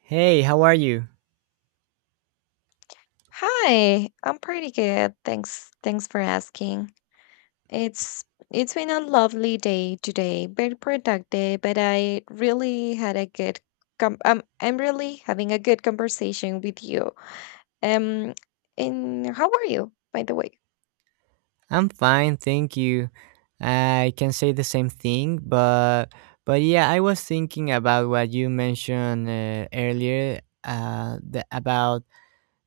Hey, how are you? Hi, I'm pretty good. Thanks. Thanks for asking. It's it's been a lovely day today, very productive, but I really had a good com I'm really having a good conversation with you. Um, and how are you, by the way? I'm fine, thank you. I can say the same thing, but yeah, I was thinking about what you mentioned earlier, about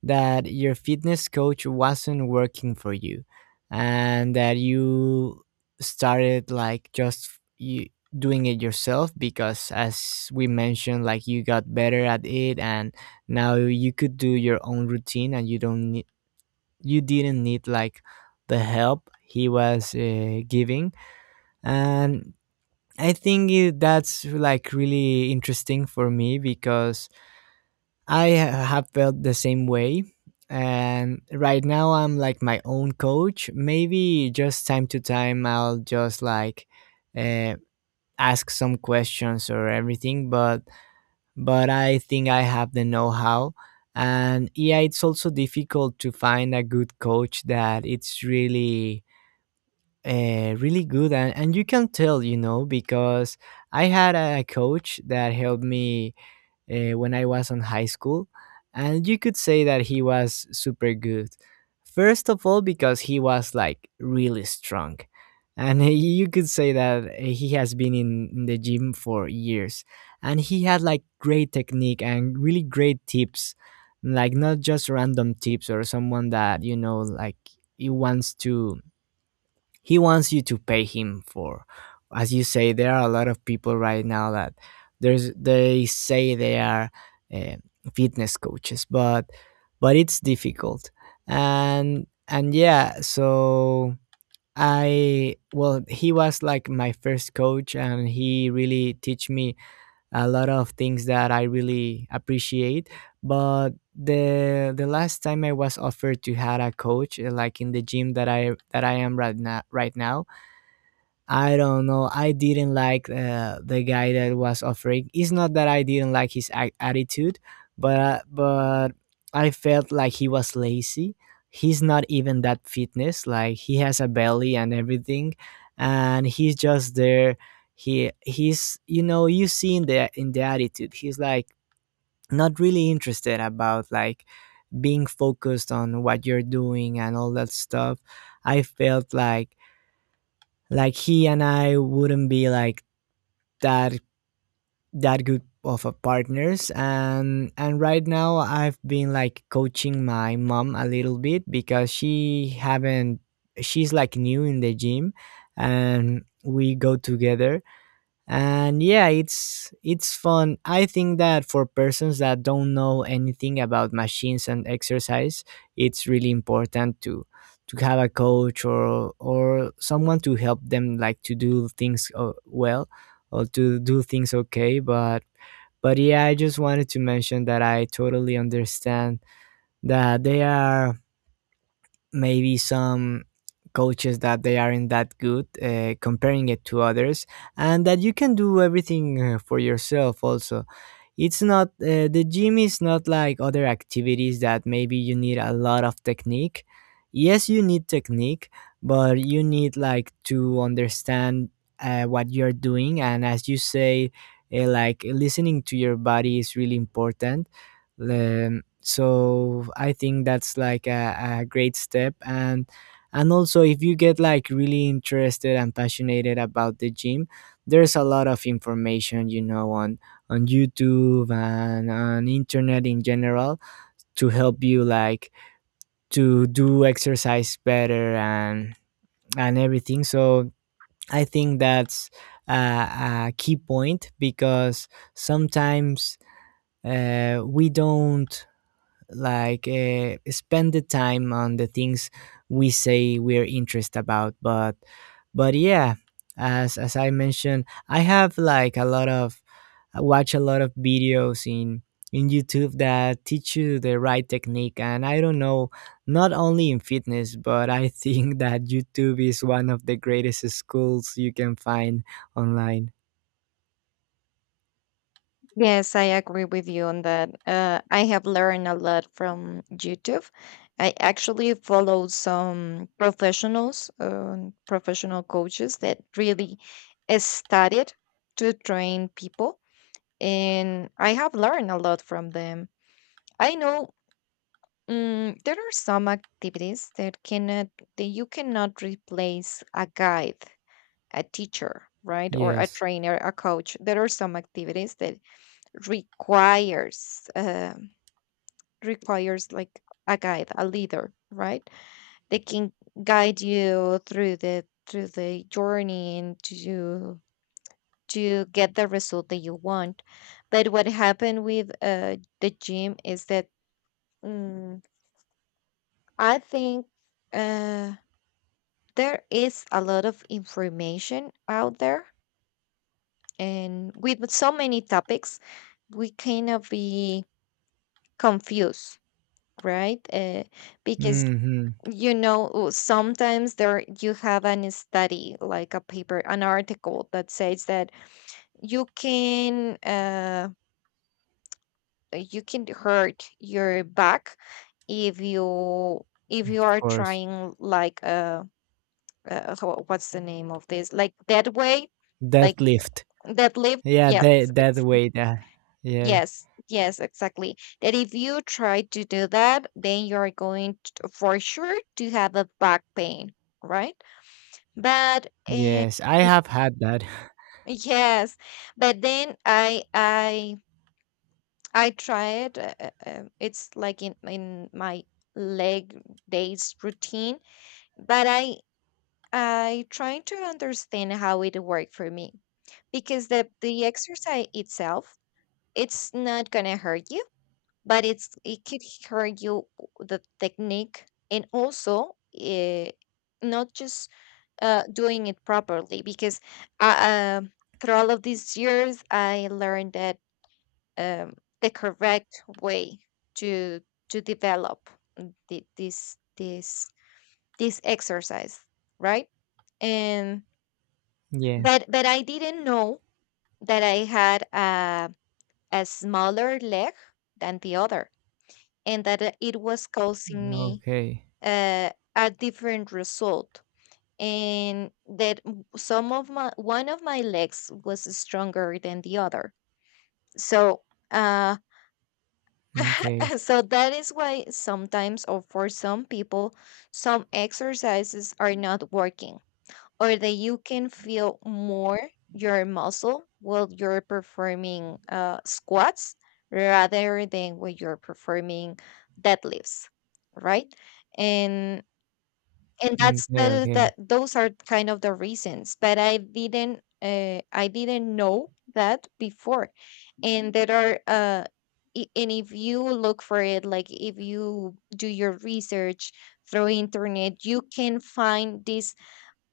that your fitness coach wasn't working for you, and that you started, like, just you doing it yourself because, as we mentioned, like you got better at it and now you could do your own routine and you don't nee, you didn't need like the help he was giving. And that's like really interesting for me because I ha- have felt the same way. And right now I'm like my own coach, maybe just time to time I'll just like uh, ask some questions or everything, but I think I have the know-how. And yeah, it's also difficult to find a good coach that it's really, really good, and you can tell, you know, because I had a coach that helped me when I was in high school. And you could say that he was super good, first of all because he was like really strong, and he- you could say that he has been in the gym for years and he had like great technique and really great tips, like, not just random tips or someone that, you know, like he wants to, he wants you to pay him for. As you say, there are a lot of people right now that there's, they say they are uh, fitness coaches, but it's difficult. And yeah, so I, well, he was like my first coach and he really teach me a lot of things that I really appreciate. But the last time I was offered to had a coach, like in the gym that I, that I am right now right now, I don't know. I didn't like the guy that was offering. It's not that I didn't like his a- attitude, but I felt like he was lazy. He's not even that fitness. Like, he has a belly and everything, and he's just there. He's, you know, you see in the attitude. He's like not really interested about, like, being focused on what you're doing and all that stuff. I felt like, he and I wouldn't be like that, that good of a partners. And right now I've been like coaching my mom a little bit because she haven't, she's like new in the gym, and we go together. And yeah, it's fun. I think that for persons that don't know anything about machines and exercise, it's really important to have a coach or someone to help them, like, to do things well, or to do things okay. But yeah, I just wanted to mention that I totally understand that they are maybe some coaches that they aren't that good, comparing it to others, and that you can do everything for yourself also. It's not the gym is not like other activities that maybe you need a lot of technique. Yes, you need technique, but you need like to understand what you're doing. And as you say, like, listening to your body is really important. So I think that's like a great step. And also, if you get like really interested and passionate about the gym, there's a lot of information, you know, on YouTube and on internet in general, to help you, like, to do exercise better and everything. So I think that's a, a key point because sometimes we don't like spend the time on the things we say we're interested about. But yeah, as I mentioned, I have like a lot of, I watch a lot of videos in YouTube that teach you the right technique. And I don't know, not only in fitness, but I think that YouTube is one of the greatest schools you can find online. Yes, I agree with you on that. I have learned a lot from YouTube. I actually follow some professionals, professional coaches that really studied to train people, and I have learned a lot from them. I know there are some activities that cannot that you cannot replace a guide, a teacher, right, or a Yes. trainer, a coach. There are some activities that requires requires like a guide, a leader, right? They can guide you through the journey and to get the result that you want. But what happened with the gym is that mm, I think uh, there is a lot of information out there, and with so many topics, we kind of be confused, right? Because Hmm. Sometimes there you have an study like a paper an article that says that you can uh you can hurt your back if you if you Of are course. trying like what's the name of this like that way like Deadlift. that lift Yeah, yes that that ex- way that yeah. yes yes exactly that if you try to do that then you're going to, for sure to have a back pain right. But eh, Yes, I it have had that. yes, but then I tried. It's like in my leg days routine, but I trying to understand how it worked for me because the exercise itself it's not gonna hurt you but it could hurt you the technique and also not just doing it properly because I, um through all of these years I learned that um, the correct way to to develop the, this exercise right and Yeah. but I didn't know that I had a smaller leg than the other and that it was causing me Okay. uh, a different result and that w- some of my one of my legs was stronger than the other so uh Okay. so that is why sometimes or for some people some exercises are not working or that you can feel more your muscle while you're performing squats rather than when you're performing deadlifts right. And that's Okay, the okay. those are kind of the reasons but I didn't know that before. And there are and if you look for it, like if you do your research through internet, you can find these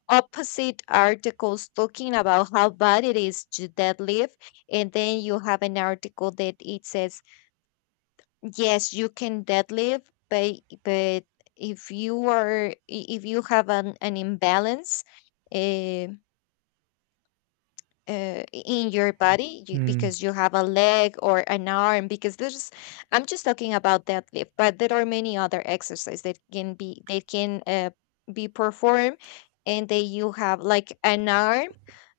opposite articles talking about how bad it is to deadlift, and then you have an article that it says yes, you can deadlift but but if you are if you have an imbalance uh, in your body you, Mm. because you have a leg or an arm because there's I'm just talking about deadlift but there are many other exercises that can be performed and that you have like an arm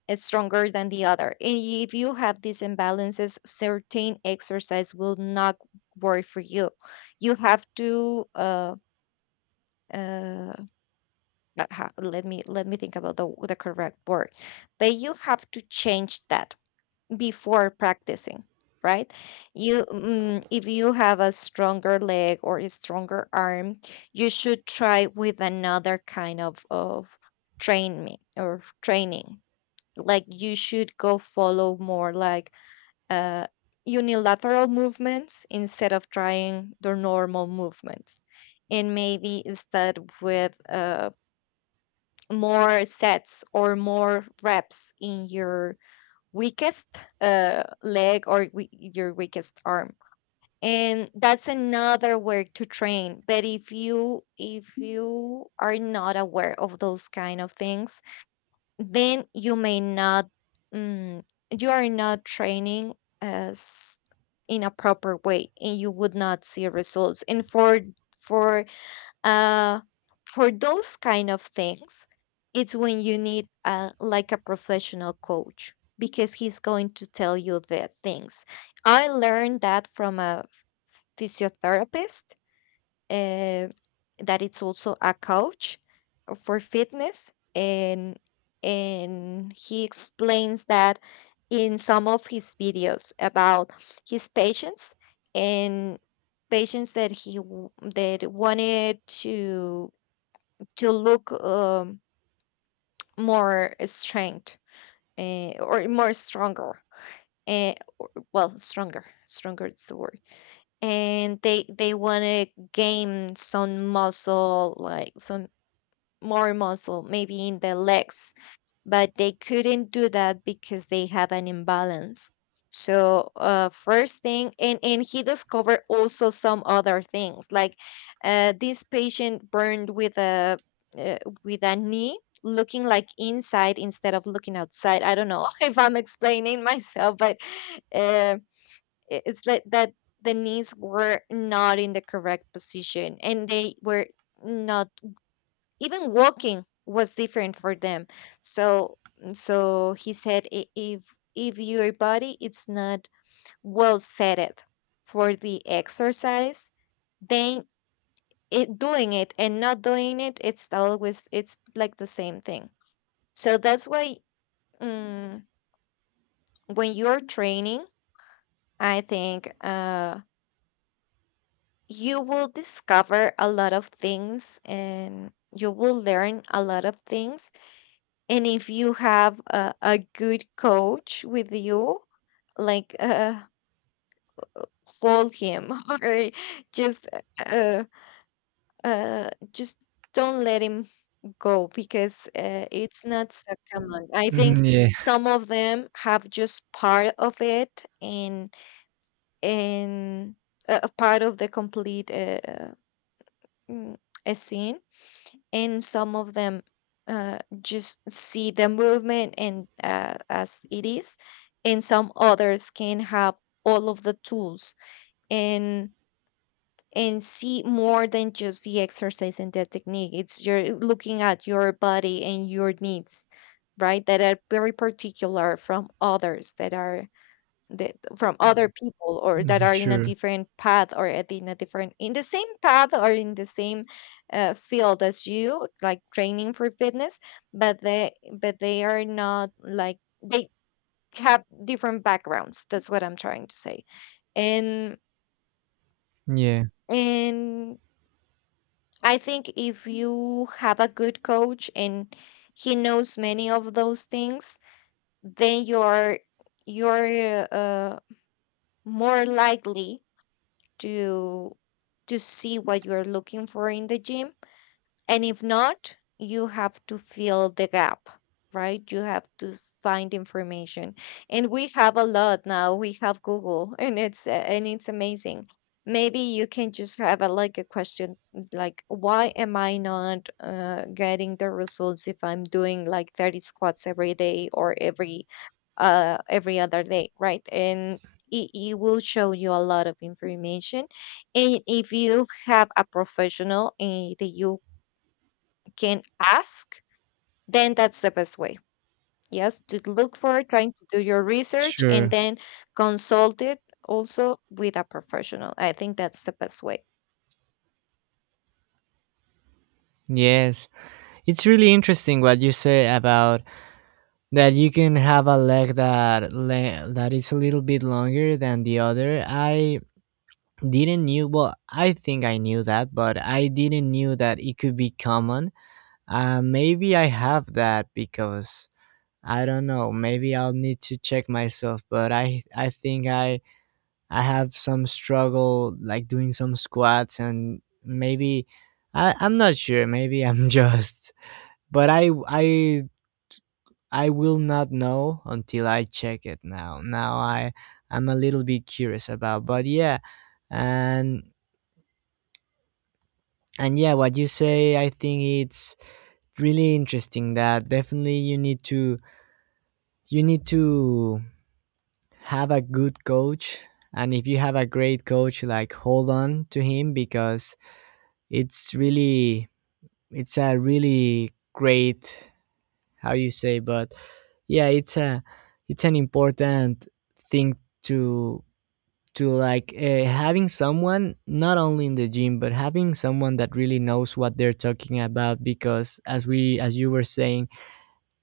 is stronger than the other. And if you have these imbalances, certain exercise will not work for you. You have to uh let me think about the correct word. But you have to change that before practicing, right? If you have a stronger leg or a stronger arm, you should try with another kind of training or training like you should go follow more like uh, unilateral movements instead of trying the normal movements, and maybe instead with more sets or more reps in your weakest leg or your weakest arm. And that's another way to train, but if you are not aware of those kind of things then you may not mm, you are not training as in a proper way, and you would not see results. And for uh for those kind of things, it's when you need a like a professional coach because he's going to tell you the things. I learned that from a physiotherapist, uh, that it's also a coach for fitness, and he explains that in some of his videos about his patients and patients that wanted to look more strength or more stronger uh, well stronger is the word. And they want to gain some muscle like some more muscle, maybe in the legs, but they couldn't do that because they have an imbalance. So first thing, and he discovered also some other things like this patient burned uh, with a knee looking like inside instead of looking outside. I don't know if I'm explaining myself, but uh, it's like that the knees were not in the correct position, and they were not even walking was different for them. So so he said, If your body it's not well set for the exercise, then it doing it and not doing it it's always it's like the same thing. So that's why um, when you're training I think you will discover a lot of things and you will learn a lot of things. And if you have a good coach with you like hold him or just uh just don't let him go because it's not so common I think. Mm, yeah. Some of them have just part of it and and a part of the complete mm, a scene, and some of them just see the movement and as it is, and some others can have all of the tools and see more than just the exercise, and the technique it's you're looking at your body and your needs, right, that are very particular from others that are that from other Mhm. people, or that Mm, are in a sure. different path or at in a different in the same path or in the same field as you, like training for fitness. But they are not like they have different backgrounds. That's what I'm trying to say. And Yeah. and I think if you have a good coach and he knows many of those things, then you're more likely to to see what you are looking for in the gym. And if not, you have to fill the gap, right? You have to find information. And we have a lot now. We have Google, and it's amazing. Maybe you can just have a, like a question like why am I not getting the results if I'm doing like 30 squats every day or every other day, right? And it will show you a lot of information. And if you have a professional that you can ask, then that's the best way. Yes, to look for trying to do your research and Sure. then consult it also with a professional. I think that's the best way. Yes. It's really interesting what you say about that, you can have a leg that le- that is a little bit longer than the other. I didn't knew, well, I think I knew that, but I didn't knew that it could be common. Uh, maybe I have that because, I don't know. Maybe I'll need to check myself, but I think I have some struggle like doing some squats. And maybe I, I'm not sure. Maybe I'm just, but I I will not know until I check it. Now. Now I, I'm a little bit curious about. But yeah, and and yeah, what you say, I think it's really interesting that definitely you need to, you need to have a good coach. And if you have a great coach, like, hold on to him, because it's really, it's a really great, how you say, but yeah, it's a, it's an important thing to to, like, having someone not only in the gym, but having someone that really knows what they're talking about. Because as we, as you were saying,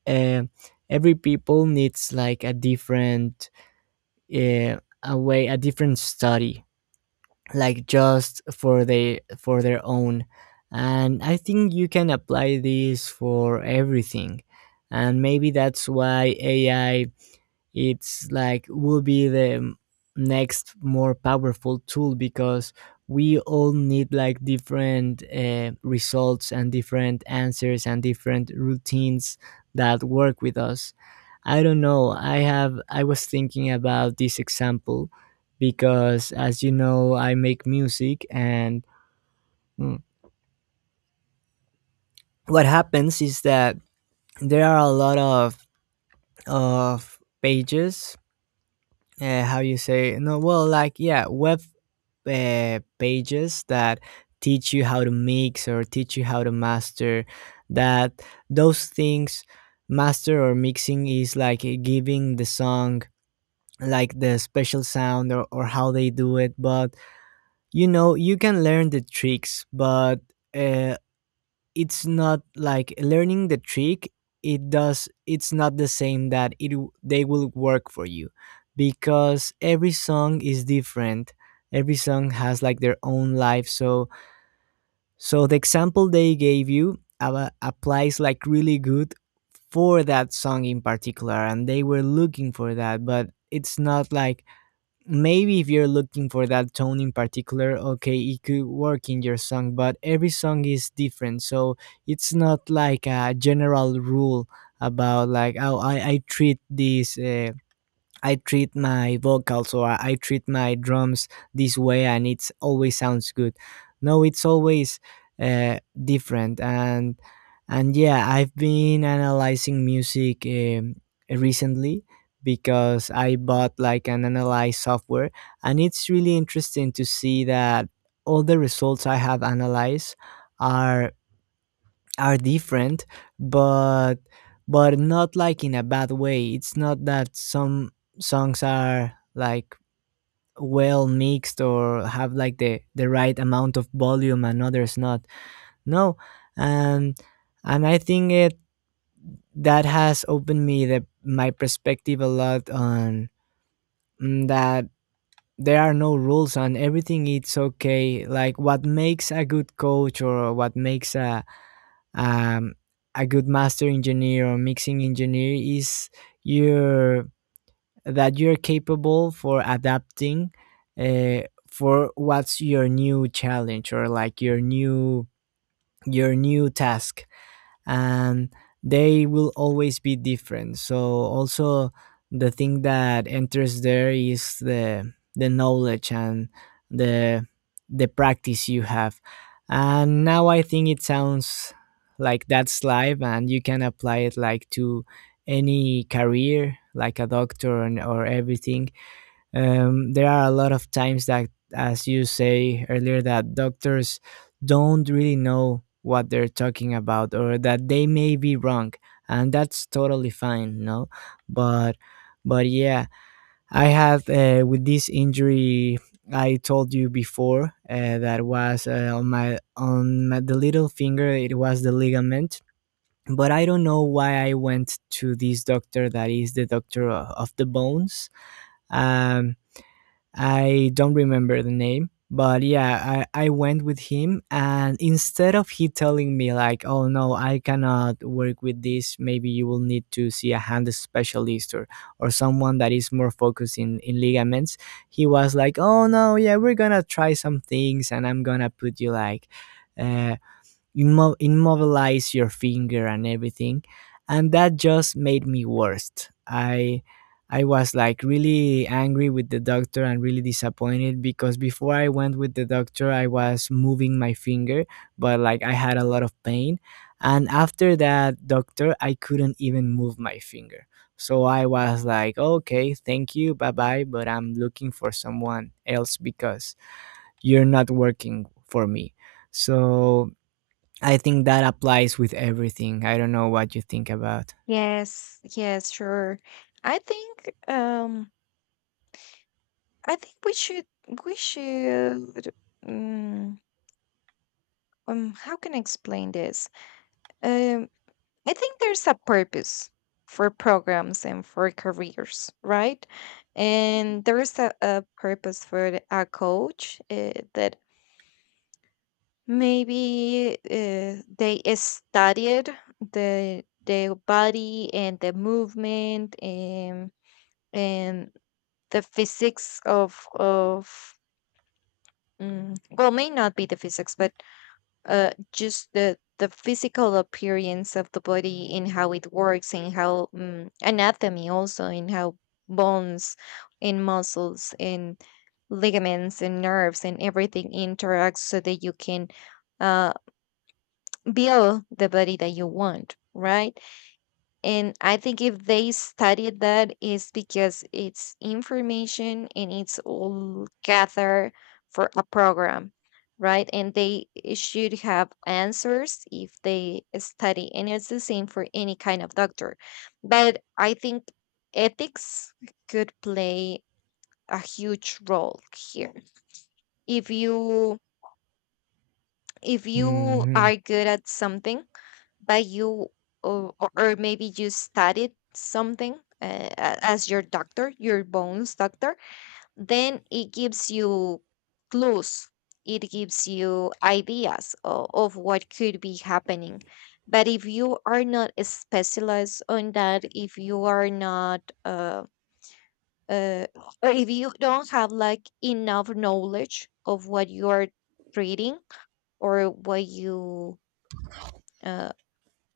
um every people needs like a different, eh, away, a different study, like just for the, for their own. And I think you can apply this for everything. And maybe that's why AI, it's like, will be the next more powerful tool, because we all need like different results and different answers and different routines that work with us. I don't know, I have, I was thinking about this example because, as you know, I make music. And mm, what happens is that there are a lot of pages, how you say, no, well, like, yeah, web pages that teach you how to mix or teach you how to master, that, those things. Master or mixing is like giving the song, like, the special sound, or how they do it. But, you know, you can learn the tricks, but uh, it's not like learning the trick, it does, it's not the same that it w- they will work for you, because every song is different, every song has like their own life. So so the example they gave you, aba- applies like really good for that song in particular, and they were looking for that. But it's not like, maybe if you're looking for that tone in particular, okay, it could work in your song, but every song is different. So it's not like a general rule about, like, how I treat this, I treat my vocals or I treat my drums this way, and it's always sounds good. No, it's always different. And yeah, I've been analyzing music, recently, because I bought like an analyze software. And it's really interesting to see that all the results I have analyzed are are different. but but not like in a bad way. It's not that some songs are like well mixed or have, like, the right amount of volume and others not. No. And and I think it, that has opened me the, my perspective a lot on, that there are no rules and everything, it's okay. Like, what makes a good coach or what makes um, a good master engineer or mixing engineer is your, that you're capable for adapting uh, for what's your new challenge, or, like, your new, your new task. And they will always be different. So also the thing that enters there is the knowledge and the the practice you have. And now I think it sounds, like, that's life and you can apply it like to any career, like a doctor and, or everything. There are a lot of times that, as you say earlier, that doctors don't really know what they're talking about, or that they may be wrong. And that's totally fine, no? But, but yeah, I had with this injury I told you before, that was on my, on my, the little finger. It was the ligament, but I don't know why I went to this doctor that is the doctor o- of the bones. Um, I don't remember the name, but yeah, I went with him. And instead of he telling me, like, oh no, I cannot work with this, maybe you will need to see a hand specialist, or someone that is more focused in ligaments, he was like, oh no, yeah, we're gonna try some things, and I'm gonna put you like, uh, immo- immobilize your finger and everything. And that just made me worst. I was like really angry with the doctor and really disappointed, because before I went with the doctor, I was moving my finger, but, like, I had a lot of pain. And after that doctor, I couldn't even move my finger. So I was like, okay, thank you, bye bye, but I'm looking for someone else because you're not working for me. So I think that applies with everything. I don't know what you think about. Yes, yes, sure. I think we should we should um, how can I explain this? um. I think there's a purpose for programs and for careers, right? And there is a purpose for a coach that maybe they studied the body and the movement and and the physics of well may not be the physics but just the physical appearance of the body, and how it works, and how anatomy also, and how bones and muscles and ligaments and nerves and everything interacts so that you can uh, build the body that you want, right. And I think if they studied that, is because it's information and it's all gathered for a program, right? And they should have answers if they study. And it's the same for any kind of doctor. But I think ethics could play a huge role here. If you if you Hmm. are good at something, by you, or, or maybe you studied something as your doctor your bones doctor, then it gives you clues, it gives you ideas of what could be happening. But if you are not specialized on that, if you are not uh, or if you don't have like enough knowledge of what you are treating or what you uh,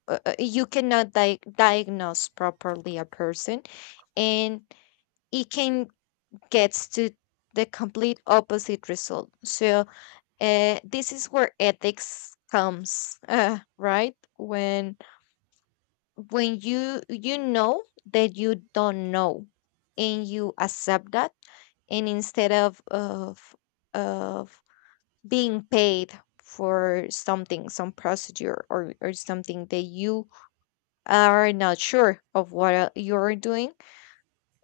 you cannot diagnose properly a person, and it can get to the complete opposite result. So this is where ethics comes right, when you you know that you don't know and you accept that, and instead of of being paid for something some procedure or something that you are not sure of what you're doing,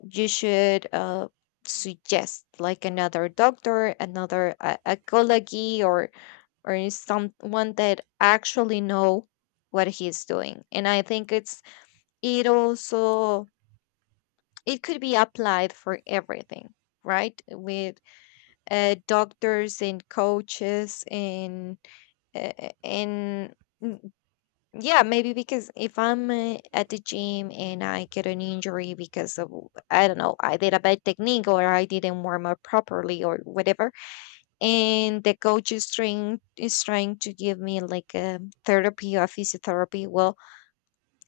you should suggest like another doctor, another a colleague, or someone that actually know what he's doing. And I think it's it also it could be applied for everything, right? With doctors and coaches uh, and yeah, maybe because if I'm at the gym and I get an injury because of, I don't know, I did a bad technique or I didn't warm up properly or whatever, and the coach is trying to give me like a therapy or physiotherapy, well,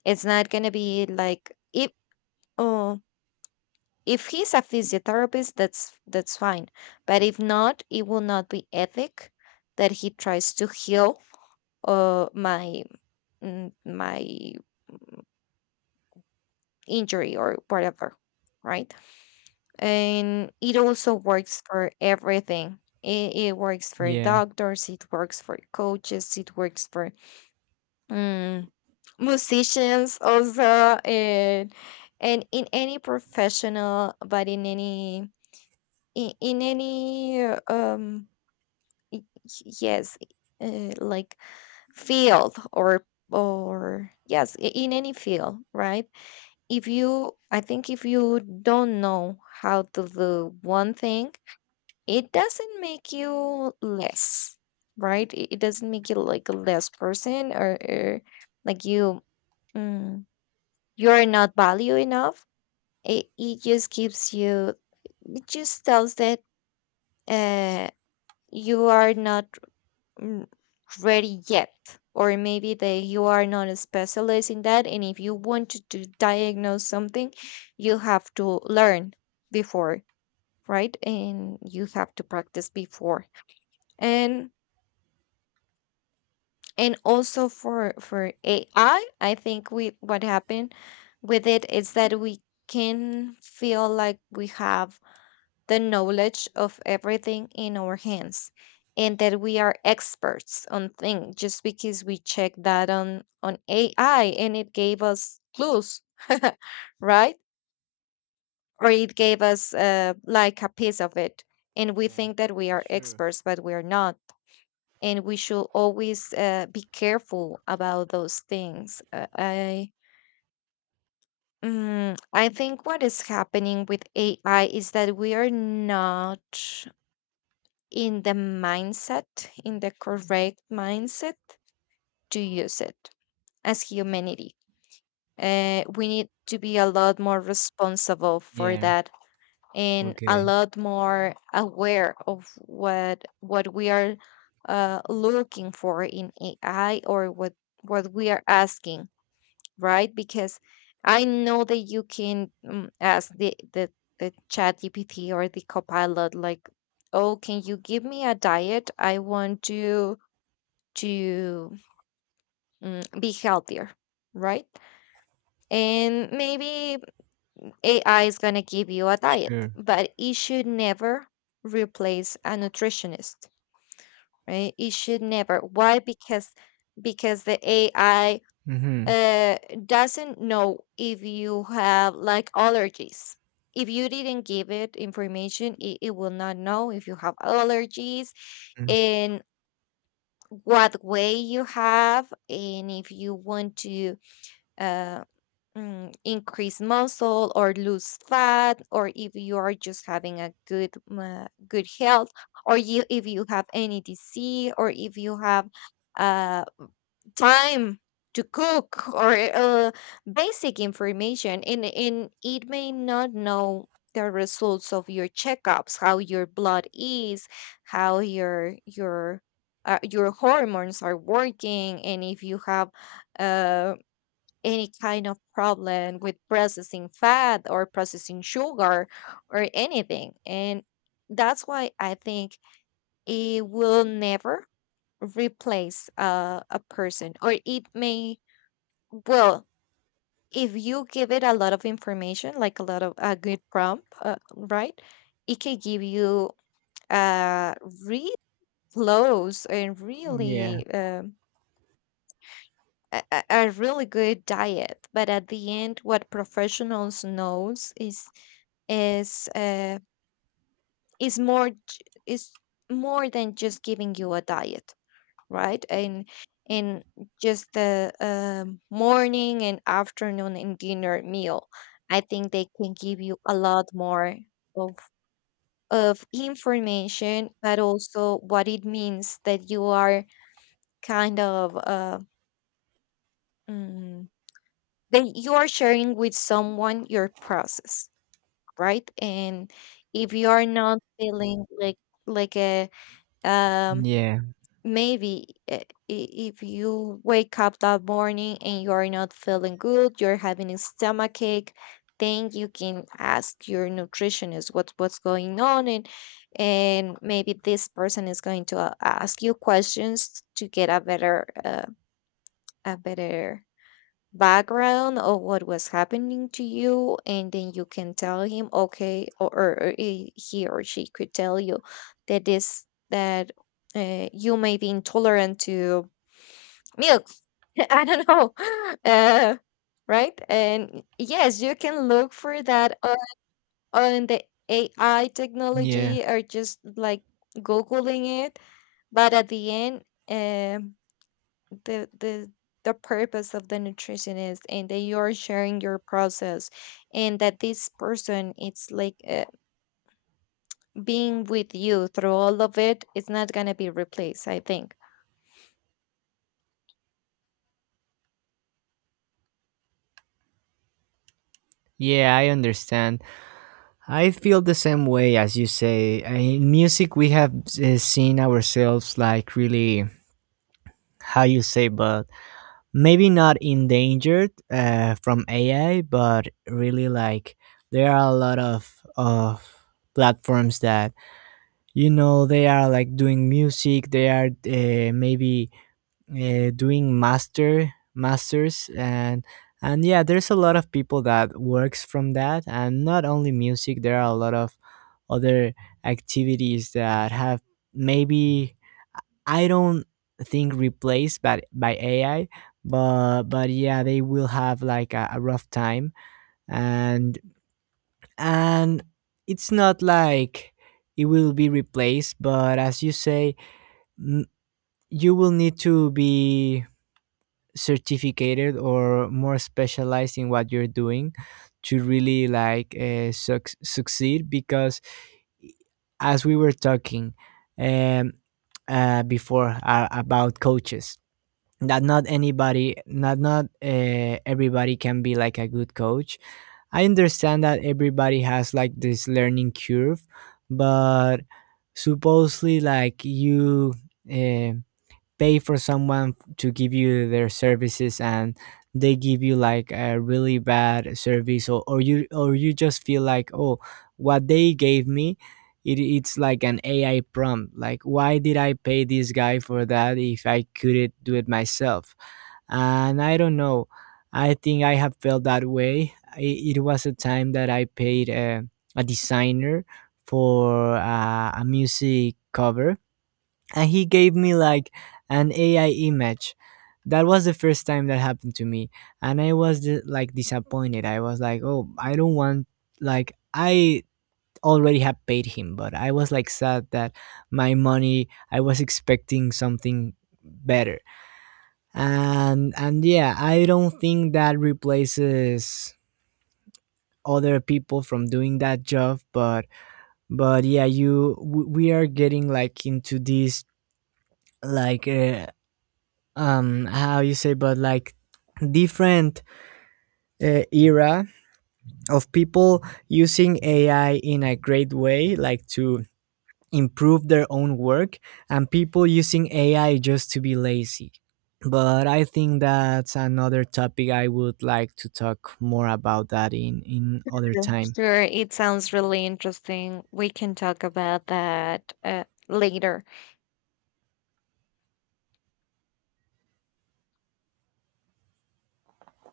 it's not gonna be like if oh if he's a physiotherapist, that's fine. But if not, it will not be ethic that he tries to heal my my injury or whatever, right? And it also works for everything. It works for Yeah. doctors, it works for coaches, it works for mm, musicians also, and in any professional, but in any in any yes, like field or yes, in any field, right? If you, I think if you don't know how to do one thing, it doesn't make you less. Right, it doesn't make you like a less person, or like you, mm, you're not value enough. It just gives you, it just tells that uh you are not, mm, ready yet, or maybe that you are not a specialist in that. And if you want to diagnose something, you have to learn before, right? And you have to practice before. and and also for AI, I think we, what happened with it is that we can feel like we have the knowledge of everything in our hands, and that we are experts on things just because we checked that on AI and it gave us clues, right? Or it gave us like a piece of it, and we Yeah. think that we are Sure. experts, but we are not. And we should always be careful about those things. I think what is happening with AI is that we are not in the mindset, in the correct mindset to use it as humanity. We need to be a lot more responsible for Yeah. that, and a Okay. lot more aware of what we are looking for in AI, or what we are asking, right? Because I know that you can ask the chat GPT or the copilot, like, oh, can you give me a diet? I want to be healthier, right? And maybe AI is gonna give you a diet, Sure. but it should never replace a nutritionist, right? It should never. Why? Because the AI Mm-hmm. uh, doesn't know if you have like allergies. If you didn't give it information, it will not know if you have allergies, and what way you have, and if you want to uh, increase muscle or lose fat, or if you are just having a good good health, or you if you have any disease, or if you have uh, time to cook, or basic information. And it may not know the results of your checkups, how your blood is, how your your hormones are working, and if you have uh, any kind of problem with processing fat or processing sugar or anything. And that's why I think it will never replace a person. Or it may, well, if you give it a lot of information, like a lot of a good prompt, right, it can give you uh really close and Mm-hmm. Yeah. really a, a really good diet. But at the end, what professionals knows is uh, is more than just giving you a diet, right? And just the morning and afternoon and dinner meal, I think they can give you a lot more of of information, but also what it means that you are kind of mm, that you are sharing with someone your process, right? And if you are not feeling like a um Yeah. maybe, if you wake up that morning and you are not feeling good, you're having a stomach ache, then you can ask your nutritionist what what's going on. And maybe this person is going to ask you questions to get a better background of what was happening to you. And then you can tell him okay, or he or she could tell you that this that you may be intolerant to milk, I don't know, uh, right? And yes, you can look for that on the AI Yeah. technology, or just like googling it. But at the end, um the the the purpose of the nutritionist, and that you're sharing your process, and that this person it's like being with you through all of it, it's not going to be replaced, I think. Yeah, I understand. I feel the same way as you say. I- In music, we have seen ourselves like really, how you say, but maybe not endangered from AI, but really like there are a lot of platforms that, you know, they are like doing music, they are maybe doing master masters. And yeah, there's a lot of people that works from that. And not only music, there are a lot of other activities that have, maybe, I don't think replaced by AI, but yeah, they will have, like, a rough time. And and it's not like it will be replaced, but as you say, N- you will need to be certificated or more specialized in what you're doing, to really, like, suc succeed, because as we were talking, um, before, about coaches, that not anybody, not, not, everybody can be like a good coach. I understand that everybody has like this learning curve, but supposedly like you uh, pay for someone to give you their services, and they give you like a really bad service, or you, or you just feel like, oh, what they gave me, it, it's like an AI prompt, like, why did I pay this guy for that if I couldn't do it myself. And I don't know, I think I have felt that way. It was a time that I paid a designer for a music cover, and he gave me like an AI image. That was the first time that happened to me, and I was di- like disappointed. I was like, "Oh, I don't want, like I already have paid him," but I was like sad that my money. I was expecting something better. And yeah, I don't think that replaces other people from doing that job. But yeah, you w- we are getting like into this like. How you say, but like, different era of people using AI in a great way, like to improve their own work, and people using AI just to be lazy. But I think that's another topic. I would like to talk more about that in other time. Sure, it sounds really interesting, we can talk about that later.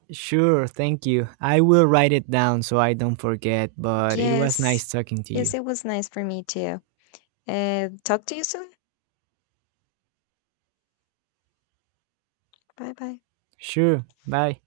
Sure, thank you. I will write it down so I don't forget, but it was Yes. nice talking to Yes, you. it was nice for me too. Talk to you soon. Bye bye. Sure, bye.